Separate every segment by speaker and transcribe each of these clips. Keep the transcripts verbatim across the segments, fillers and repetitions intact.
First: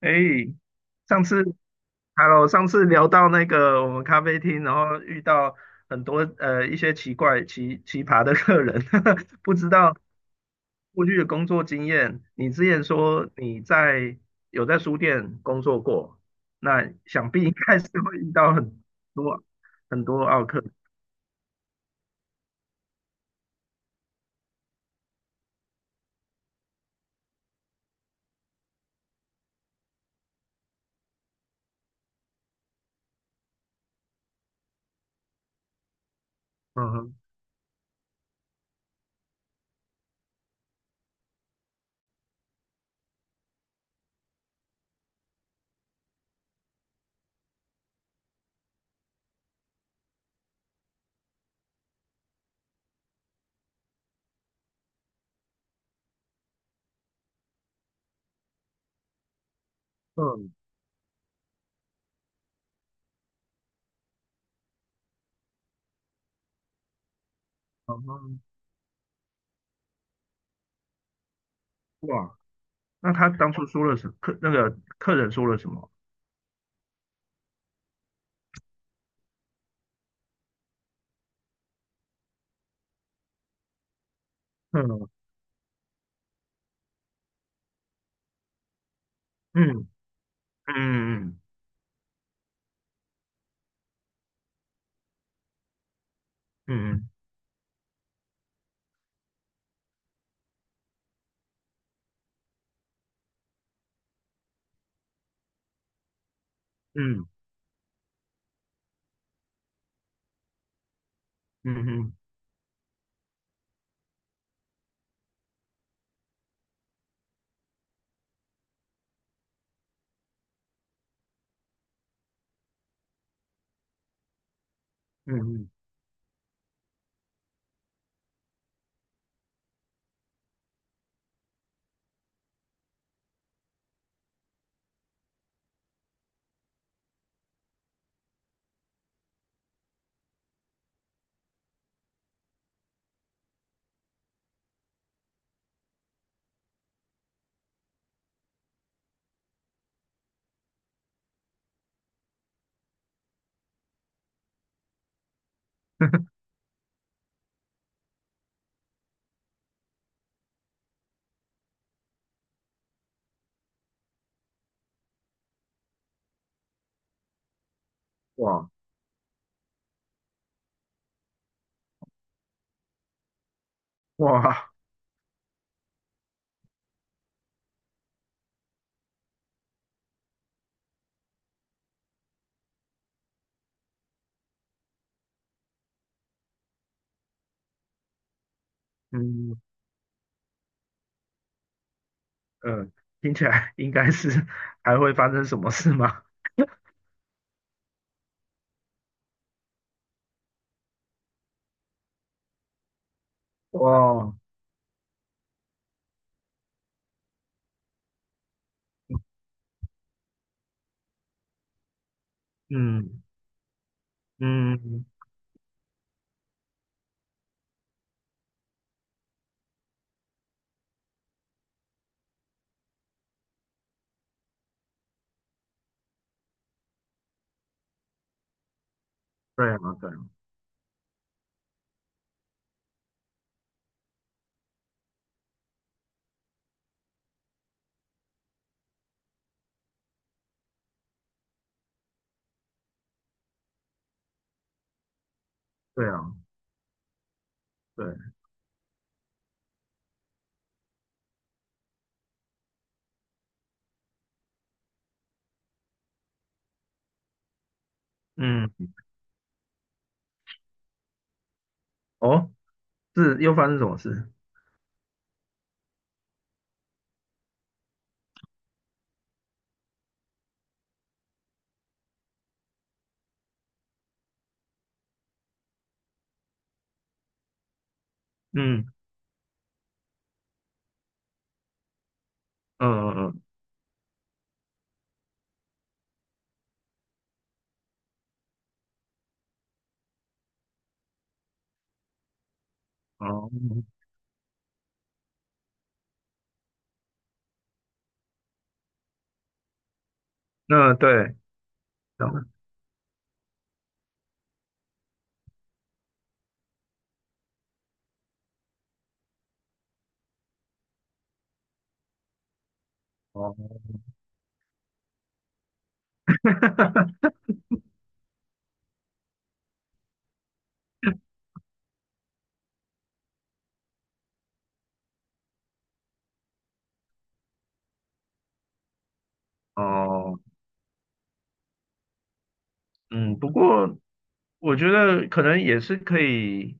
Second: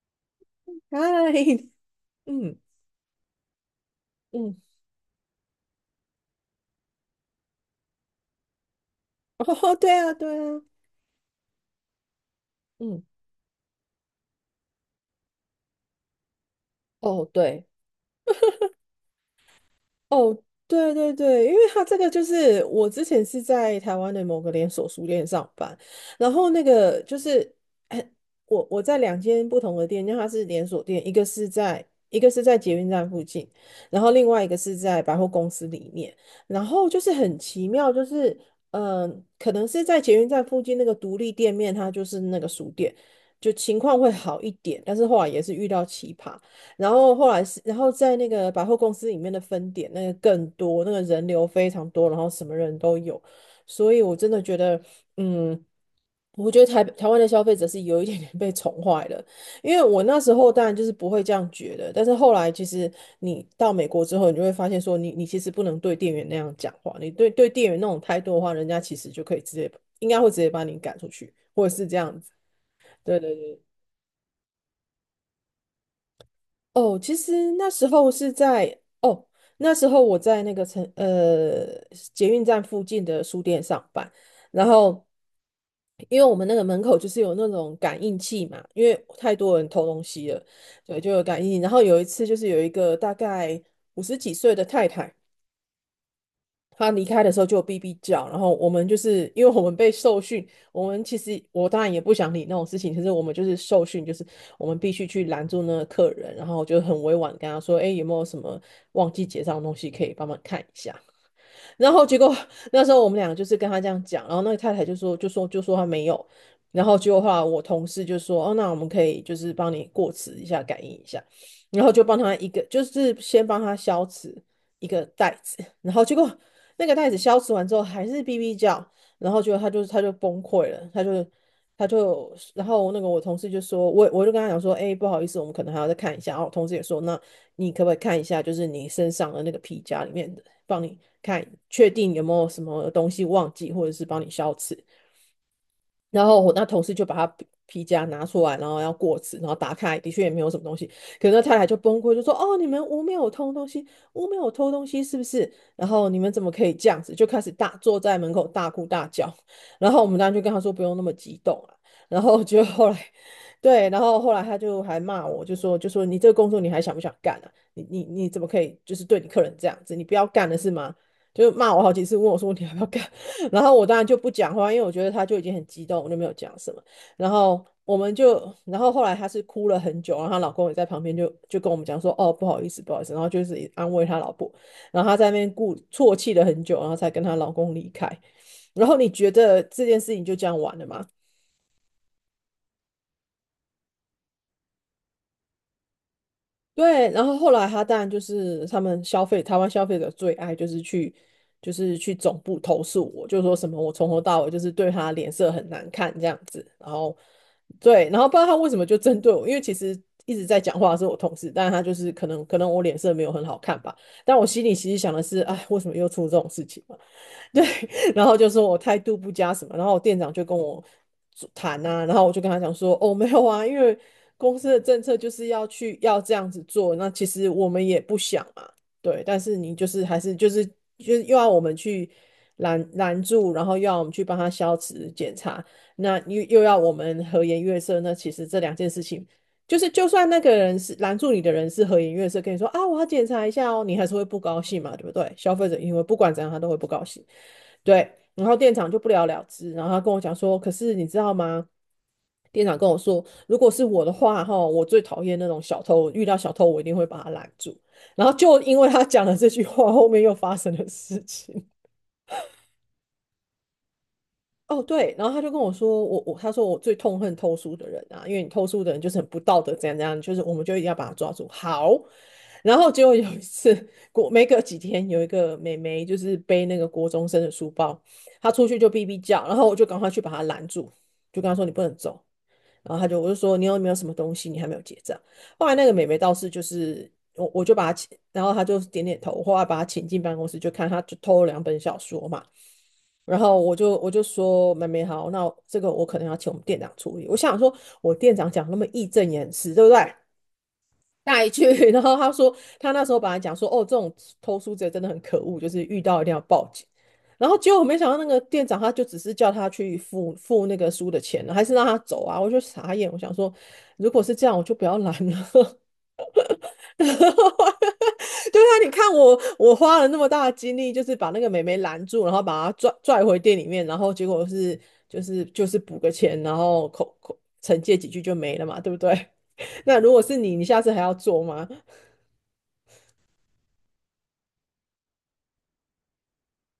Speaker 1: 哎，上次
Speaker 2: 嗨，
Speaker 1: ，Hello，
Speaker 2: 嗯
Speaker 1: 上次聊到那个我们咖啡
Speaker 2: 嗯，
Speaker 1: 厅，然后遇到很多呃一些奇怪、奇奇葩的客人，不知
Speaker 2: 哦，对
Speaker 1: 道
Speaker 2: 啊，对啊，
Speaker 1: 过去的工作经验。你之前
Speaker 2: 嗯，
Speaker 1: 说你在有在书店工作过，那
Speaker 2: 哦，
Speaker 1: 想必应
Speaker 2: 对，
Speaker 1: 该是会遇到很多很多
Speaker 2: 哦，
Speaker 1: 奥客。
Speaker 2: 对对对。因为他这个就是我之前是在台湾的某个连锁书店上班，然后那个就是，哎，我我在两间不同的店，因为它是连锁店，一个是在一个是在捷运站附近，然后另外一个是在百货公司里面，然后
Speaker 1: 嗯
Speaker 2: 就是
Speaker 1: 哼，
Speaker 2: 很奇妙，就是嗯、呃可能是在捷运站附近那个独立店面，它就是那个书店，就情况会好一点，但是后来也是遇到奇葩。然后后来是，然后在那个百货公司里面的分点，那个更多，那个人流非常多，然后什么人都有，所以我真的觉得，嗯，我觉得台台湾的消费者是有一点点被宠坏了，因为我那时候
Speaker 1: 嗯，
Speaker 2: 当然就是不会这样觉得，但是后来其实你到美国之后，你就会发现说你，你其实不能对店员那样讲话，你对对店员那种
Speaker 1: 嗯
Speaker 2: 态度的
Speaker 1: 哼，
Speaker 2: 话，人家其实就可以直接应该会直接把你赶出去，或者是这样子。
Speaker 1: 哇，那
Speaker 2: 对
Speaker 1: 他
Speaker 2: 对
Speaker 1: 当
Speaker 2: 对。
Speaker 1: 初说了什客那个客人说了什么？
Speaker 2: 哦，其实那时候是在哦，那时候我在那个城呃捷运站附近的书店上班，然后因为我们那个门口就是有那种感应器嘛，因为太多人偷
Speaker 1: 嗯
Speaker 2: 东西了，对，就有
Speaker 1: 嗯嗯
Speaker 2: 感应器，然后有一次就是有一个大概五十几岁的太太。他离
Speaker 1: 嗯
Speaker 2: 开的时候就有哔哔叫，然后我们就是因为我们被受训，我们其实我当然也不想理那种事情，可是我们就是受训，就是我们必须去拦住那个客人，然后就很委
Speaker 1: 嗯嗯
Speaker 2: 婉跟他说，哎，有没有什么忘记结账的东西可以帮忙看一下？
Speaker 1: 嗯
Speaker 2: 然
Speaker 1: 嗯
Speaker 2: 后
Speaker 1: 嗯。
Speaker 2: 结果那时候我们两个就是跟他这样讲，然后那个太太就说就说就说他没有，然后结果后来我同事就说，哦，那我们可以就是帮你过磁一下，感应一下，然后就帮他一个就是先帮他消磁一个袋
Speaker 1: 嗯
Speaker 2: 子，
Speaker 1: 嗯，
Speaker 2: 然后结果那个袋子消磁完之后还是哔哔叫，然后结果他就他就崩溃了，他就。他就，然后那个我同事就说，我我就跟他讲说，哎、欸，不好意思，我们可能还要再看一下。然后我同事也说，那你可不可以看一下，就是你身上的那个皮夹里面的帮你看，确定有没有什么东西忘记，或者是帮你消磁。然后我那同事就把他皮皮夹拿出来，然后要过纸，然后打开，的确也没有什么东西。可是那太太就崩溃，就说："哦，你们屋没有偷东西，屋没有偷东西是不是？然后你们怎么可以这样子？"就开始大坐在门口大哭大叫。然后我们当然就跟他说不用那么激动啊。然后就后来，对，然后后来他就还骂我，就说就说你这个工作你还想不想干啊？你你你怎么可
Speaker 1: 哇
Speaker 2: 以就是对你客人这样子？你不要干了是吗？就骂我好几次，问我说你还要不要干？然后我当然就不讲
Speaker 1: 哇，
Speaker 2: 话，因为我觉得他就已经很激动，我就没有讲什么。然后我们就，然后后来她是哭了很久，然后她老公也在旁边就就跟我们讲说，哦，不好意思，不好意思，然后就是安慰她老婆，然后她在那边故啜泣了很久，然后才跟她老公离开。然后你觉
Speaker 1: 嗯
Speaker 2: 得这件事情就这样完了吗？
Speaker 1: 呃，听起来应该是还会发生什么事吗？
Speaker 2: 对，然后后来他当然就是他们消费台湾消费者最爱就是去就是去总部投诉我，就说什 么我从头
Speaker 1: 哇，
Speaker 2: 到尾就是对他脸色很难看这样子，然后对，然后不知道他为什么就针对我，因为其实一直在讲话的是我同事，但是他就是可能可能我脸色没
Speaker 1: 嗯
Speaker 2: 有很好看吧，但我心里其实
Speaker 1: 嗯，
Speaker 2: 想的是，哎，为什么又出这种事情？对，然后就说我态度不佳什么，然后我店长就跟我谈啊，然后我就跟他讲说，哦，没有啊，因为公司的政策就是要去要这样子做，那其实我们也不想嘛，对，但是
Speaker 1: 对
Speaker 2: 你
Speaker 1: 啊
Speaker 2: 就是
Speaker 1: 对啊
Speaker 2: 还是就是就是又要我们去拦拦住，然后又要我们去帮他消磁检查，那又又要我们和颜悦色，那其实这两件事情。就是就算那个人是拦住你的人是和颜悦色跟你说啊，我要检查一下哦，你还是会不高兴嘛，对不对？消费者因为
Speaker 1: 对
Speaker 2: 不
Speaker 1: 啊
Speaker 2: 管怎样他都会不高兴。
Speaker 1: 对，
Speaker 2: 对，然后店长就不了了之，然后他跟我讲说，可是你知道吗？店长跟我说，如果是我的话，哈，我最讨厌那种小偷，遇到小偷我一定会把他拦住。然后就
Speaker 1: 嗯
Speaker 2: 因为他讲了这句话，后面又发生了事情。
Speaker 1: 哦，是又发生什么事？
Speaker 2: 哦，对，然后他就跟我说，我我他说我最痛恨偷书的人啊，因为你偷书的人就是很不道德，怎样怎样，就是我们就一定要把他抓住。好，然后结果有一次，过没隔几天，有一个妹妹就是背那个国中生的书包，她出去
Speaker 1: 嗯
Speaker 2: 就哔哔叫，然后我就赶快去把她拦住，就跟她说你不能走。然后她
Speaker 1: 嗯
Speaker 2: 就我就
Speaker 1: 嗯
Speaker 2: 说你有没有什么东西你还没有结账？后来那个妹妹倒是就是我我就把她请，然后她就点点头，后来把她请进办公室，就看她就偷了两本小说嘛。
Speaker 1: 嗯，
Speaker 2: 然
Speaker 1: 哦，
Speaker 2: 后我就我就说妹妹好，那这个我可能要请我们店长处理。我想说，我店长讲那么义正言辞，对不对？
Speaker 1: 那 对，
Speaker 2: 带去，然后
Speaker 1: 这
Speaker 2: 他
Speaker 1: 样
Speaker 2: 说他那时候本来讲说，哦，这种偷书贼真的很可恶，就是遇到一定要报警。然后结果我没想到那个店长他就只是叫他去付付那个书的钱，还是让他走啊！我就傻眼，我想说，
Speaker 1: 哦
Speaker 2: 如果是这样，我就不要拦了。对啊，你看我，我花了那么大的精力，就是把那个妹妹拦住，然后把她拽拽回店里面，然后结果是就是就是补个钱，然后口口惩戒几句就没了嘛，对不对？那如果是
Speaker 1: 哦。
Speaker 2: 你，你下次还要做吗？
Speaker 1: 嗯，不过我觉得可能也是可以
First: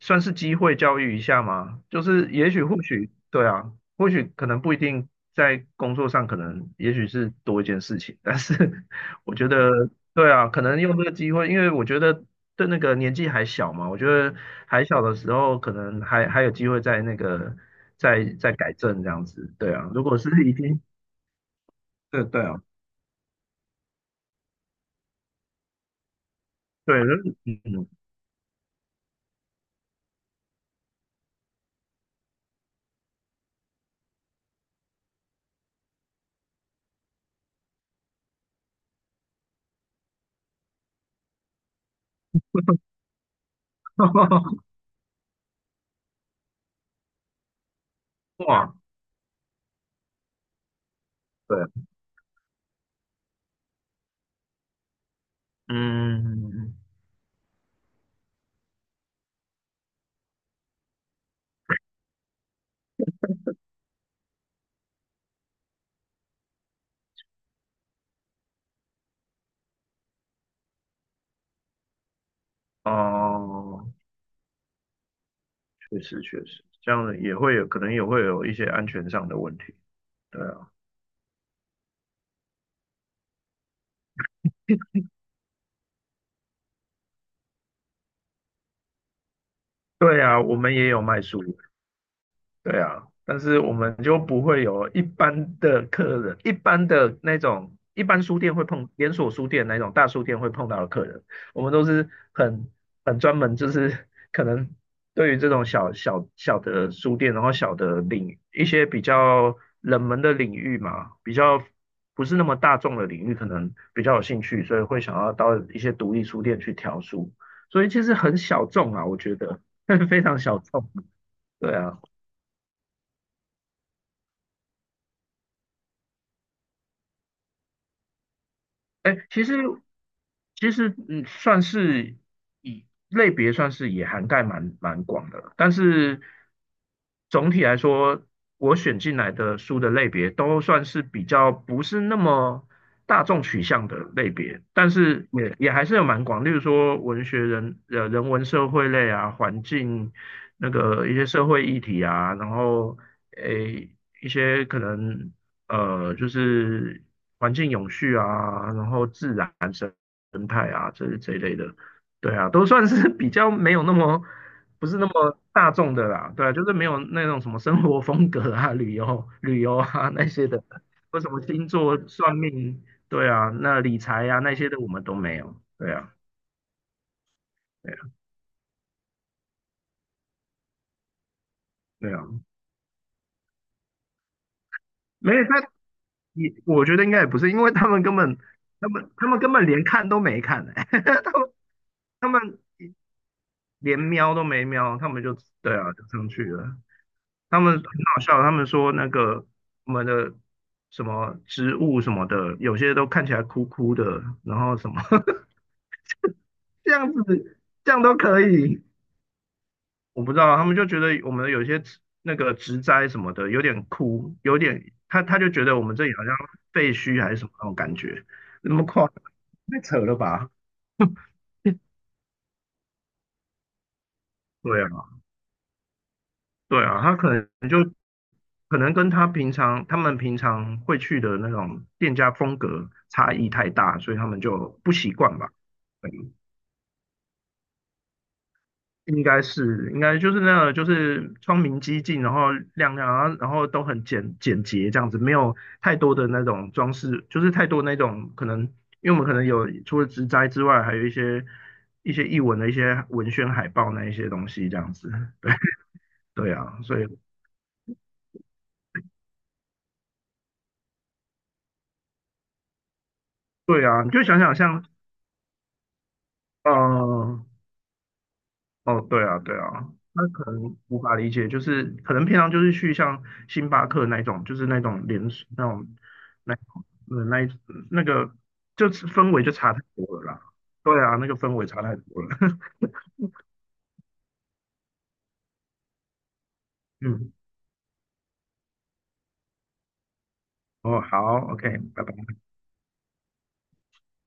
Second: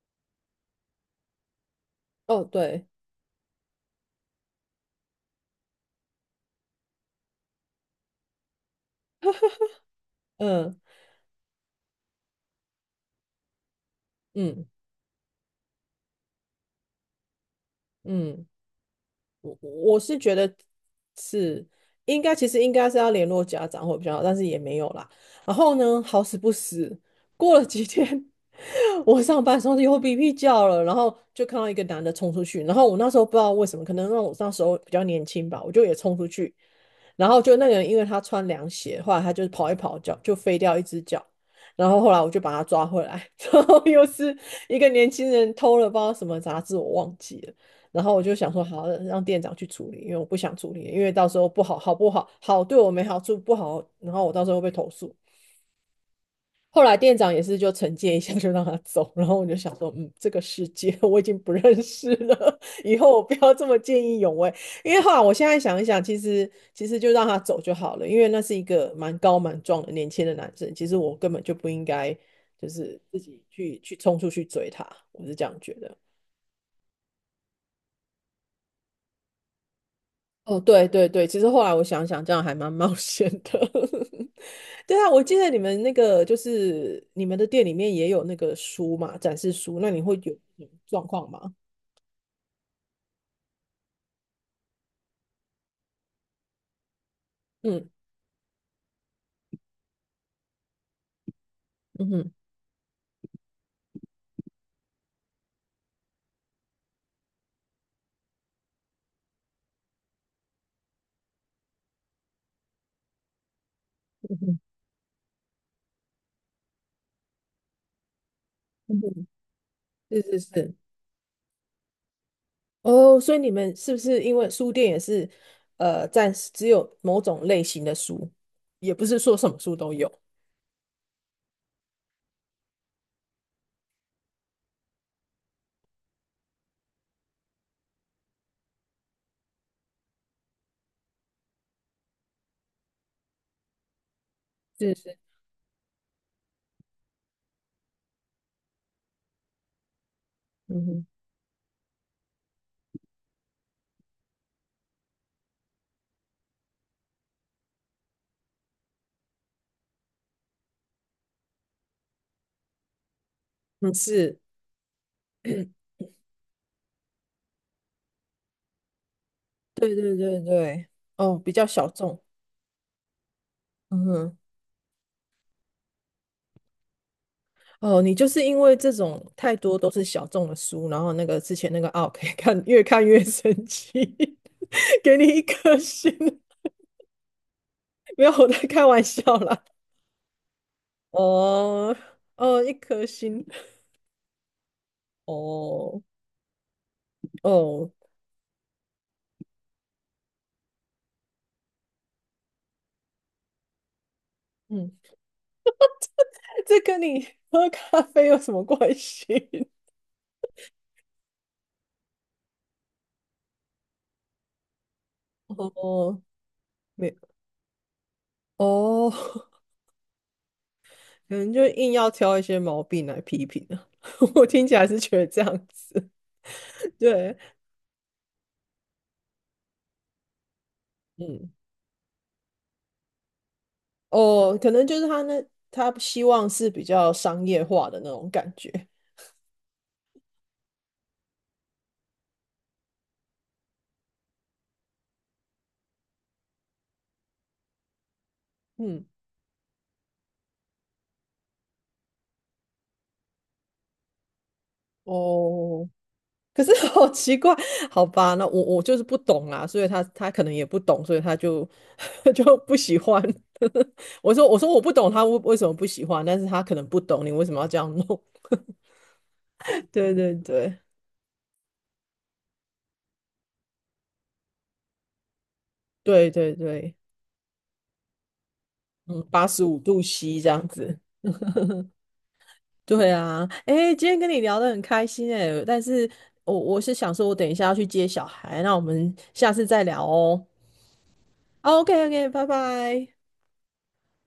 Speaker 1: 算是机会教育一下嘛，就是
Speaker 2: 哦，
Speaker 1: 也许或
Speaker 2: 对，
Speaker 1: 许对啊，或许可能不一定在工作上，可能也许是多一件事情，但是 我觉得对啊，可
Speaker 2: 嗯
Speaker 1: 能用这个机会，因为我觉得对那个年纪还小嘛，我觉得
Speaker 2: 嗯
Speaker 1: 还小的时候可能还还有机会在那个再
Speaker 2: 嗯。
Speaker 1: 再改正这样子，
Speaker 2: 我
Speaker 1: 对啊，
Speaker 2: 我
Speaker 1: 如果
Speaker 2: 是
Speaker 1: 是
Speaker 2: 觉得
Speaker 1: 已经
Speaker 2: 是应
Speaker 1: 对
Speaker 2: 该，
Speaker 1: 对
Speaker 2: 其实
Speaker 1: 啊，
Speaker 2: 应该是要联络家长会比较好，但是也没有啦。然后呢，好死不
Speaker 1: 对，
Speaker 2: 死，过了几
Speaker 1: 嗯，
Speaker 2: 天，我上班的时候又哔哔叫了，然后就看到一个男的冲出去，然后我那时候不知道为什么，可能让我那时候比较年轻吧，我就也冲出去，然后就那个人，因为他穿凉鞋，后来他就跑一跑脚就飞掉一只脚，然后后来我就把他抓回来，然后又是 一个年轻人偷了包什么杂志，我忘记了。然后我就想说，
Speaker 1: 哇，
Speaker 2: 好，让店长去处理，因为我不想处理，因为到时候
Speaker 1: 对
Speaker 2: 不
Speaker 1: 啊
Speaker 2: 好，好不好，好对我没好处，不好，然后我到时候会被投诉。
Speaker 1: 嗯，
Speaker 2: 后来店长也是就惩戒一下，就让他走。然后我就想说，嗯，这个世界 我已经不认识了，以后我不要这么见义勇为。因为后来我现在想一想，其实其实就让他走就好了，因为那是一个蛮高蛮壮的年轻的男生，其实我根本就不应该就是自己去
Speaker 1: 哦，
Speaker 2: 去冲出去追他，我是这样觉得。
Speaker 1: 确实确实，这样也会有，可能也会有一些安全上的问题。对
Speaker 2: 哦，
Speaker 1: 啊，
Speaker 2: 对对对，其实后来我想想，这样还蛮冒险的。对啊，我记得你们那个就是你们的店里面也有那个书嘛，展示书，那你会
Speaker 1: 对
Speaker 2: 有
Speaker 1: 啊，我
Speaker 2: 有
Speaker 1: 们也有
Speaker 2: 状
Speaker 1: 卖
Speaker 2: 况
Speaker 1: 书。
Speaker 2: 吗？
Speaker 1: 对啊，但是我们就不会有一般的客人，一般的那种
Speaker 2: 嗯，
Speaker 1: 一般书店会碰连锁书店那种大书店会碰到的客人，我们都
Speaker 2: 嗯
Speaker 1: 是
Speaker 2: 哼，
Speaker 1: 很很专门，就是可能对于这种小小小的书店，然后小的领一些比较冷门的领域嘛，比较不是那么大众的领域，可能比较有
Speaker 2: 嗯
Speaker 1: 兴
Speaker 2: 哼，
Speaker 1: 趣，所以会想要到一些独立书店去挑书，所以其实很小众
Speaker 2: 嗯
Speaker 1: 啊，我
Speaker 2: 哼，
Speaker 1: 觉得 非
Speaker 2: 是
Speaker 1: 常
Speaker 2: 是
Speaker 1: 小
Speaker 2: 是，
Speaker 1: 众，对啊。
Speaker 2: 哦，所以你们是不是因为书店也是呃暂时只有某种类型的书，也不
Speaker 1: 哎，
Speaker 2: 是说
Speaker 1: 其
Speaker 2: 什
Speaker 1: 实
Speaker 2: 么书都有，
Speaker 1: 其实嗯，算是以类别算是也涵盖蛮蛮广的了但是总体来说，我选进来的书的类别都算是比较不是那么大众取向的类别，但
Speaker 2: 是是，
Speaker 1: 是也也还是有蛮广，例如说文学人呃人文社会类啊，环境那
Speaker 2: 嗯哼，
Speaker 1: 个一些社会议题啊，然后诶一些可能。呃，就是环境永续啊，然后自然生态啊，这这一类的，对啊，都算是 比较没有那
Speaker 2: 嗯
Speaker 1: 么
Speaker 2: 是，
Speaker 1: 不是那么大众的啦，对啊，就是没有那种什么生活风格啊、旅游旅游
Speaker 2: 对
Speaker 1: 啊
Speaker 2: 对
Speaker 1: 那
Speaker 2: 对
Speaker 1: 些的，
Speaker 2: 对，
Speaker 1: 或什
Speaker 2: 哦，
Speaker 1: 么
Speaker 2: 比较
Speaker 1: 星
Speaker 2: 小
Speaker 1: 座
Speaker 2: 众，
Speaker 1: 算命，对啊，那理
Speaker 2: 嗯
Speaker 1: 财
Speaker 2: 哼。
Speaker 1: 啊那些的我们都没有，对啊，对
Speaker 2: 哦，
Speaker 1: 啊，
Speaker 2: 你就是因为这种太多都是小众的书，然后那个之前那个奥
Speaker 1: 对啊，
Speaker 2: 可以看越看越生气，给你
Speaker 1: 没
Speaker 2: 一
Speaker 1: 有他
Speaker 2: 颗星，
Speaker 1: 也我觉得应该也不是，因为他们根
Speaker 2: 没有
Speaker 1: 本
Speaker 2: 我在开
Speaker 1: 他
Speaker 2: 玩
Speaker 1: 们
Speaker 2: 笑
Speaker 1: 他们根
Speaker 2: 啦。
Speaker 1: 本连看都没看、欸，
Speaker 2: 哦
Speaker 1: 他们
Speaker 2: 哦，一颗星，
Speaker 1: 连瞄都没瞄，他们就对啊，
Speaker 2: 哦
Speaker 1: 就上去了。他们很
Speaker 2: 哦，
Speaker 1: 好笑，他们说那个我们的什么植物什么的，有些都看起来枯枯的，然后什
Speaker 2: 嗯，
Speaker 1: 么
Speaker 2: 这
Speaker 1: 这
Speaker 2: 跟
Speaker 1: 样
Speaker 2: 你
Speaker 1: 子，
Speaker 2: 喝
Speaker 1: 这
Speaker 2: 咖
Speaker 1: 样都
Speaker 2: 啡有
Speaker 1: 可
Speaker 2: 什么
Speaker 1: 以。
Speaker 2: 关系？
Speaker 1: 我不知道，他们就觉得我们有些植那个植栽什么的有点枯，有点他他就 觉得我们这里
Speaker 2: 哦，
Speaker 1: 好像废
Speaker 2: 没
Speaker 1: 墟还是什么那种感觉，那么快
Speaker 2: 哦，可
Speaker 1: 太扯了吧？
Speaker 2: 能就硬要挑一些毛病来批评啊。我听起
Speaker 1: 对
Speaker 2: 来是
Speaker 1: 啊，
Speaker 2: 觉得这样子，
Speaker 1: 对啊，他可
Speaker 2: 对，
Speaker 1: 能就可能跟他平常他们平常会去的那
Speaker 2: 嗯。
Speaker 1: 种店家风格差异太大，所以他们
Speaker 2: 哦，可
Speaker 1: 就
Speaker 2: 能
Speaker 1: 不
Speaker 2: 就是
Speaker 1: 习
Speaker 2: 他
Speaker 1: 惯
Speaker 2: 那
Speaker 1: 吧。
Speaker 2: 他希望是比较商业化的那种感觉，
Speaker 1: 应该是，应该就是那个，就是窗明几净，然后亮亮，然后然后都很简简洁这样子，没有太多的那种装饰，就是太多那种可能，
Speaker 2: 嗯，
Speaker 1: 因为我们可能有除了植栽之外，还有一些一些译文的一些文宣海报那一些东西这样子，对
Speaker 2: 哦，
Speaker 1: 对
Speaker 2: 可是
Speaker 1: 啊，所以
Speaker 2: 好奇怪，好吧，那我我就是不懂啊，所以他他可能也不懂，所以他就 就不喜欢。
Speaker 1: 对啊，你 就
Speaker 2: 我
Speaker 1: 想
Speaker 2: 说
Speaker 1: 想
Speaker 2: 我说我
Speaker 1: 像，
Speaker 2: 不懂他为为什么不喜欢，但是他可能不懂你
Speaker 1: 呃，
Speaker 2: 为什么要这样弄。
Speaker 1: 哦，对啊，对 啊，
Speaker 2: 对
Speaker 1: 那
Speaker 2: 对
Speaker 1: 可能
Speaker 2: 对
Speaker 1: 无法理解，就是可能平常就是去像星巴克那一种，就是那种连锁那种
Speaker 2: 对对
Speaker 1: 那
Speaker 2: 对，
Speaker 1: 呃那一那个就是
Speaker 2: 嗯，
Speaker 1: 氛围
Speaker 2: 八
Speaker 1: 就
Speaker 2: 十
Speaker 1: 差
Speaker 2: 五
Speaker 1: 太
Speaker 2: 度
Speaker 1: 多了
Speaker 2: C
Speaker 1: 啦。
Speaker 2: 这样子。
Speaker 1: 对啊，那个氛围差太多了。
Speaker 2: 对啊，哎，今天跟你聊得很开心哎，但是我我是想说，
Speaker 1: 嗯，
Speaker 2: 我等一下要去接小孩，那我们下次再聊哦。
Speaker 1: 哦，好，OK，
Speaker 2: OK
Speaker 1: 拜拜。
Speaker 2: OK,拜拜。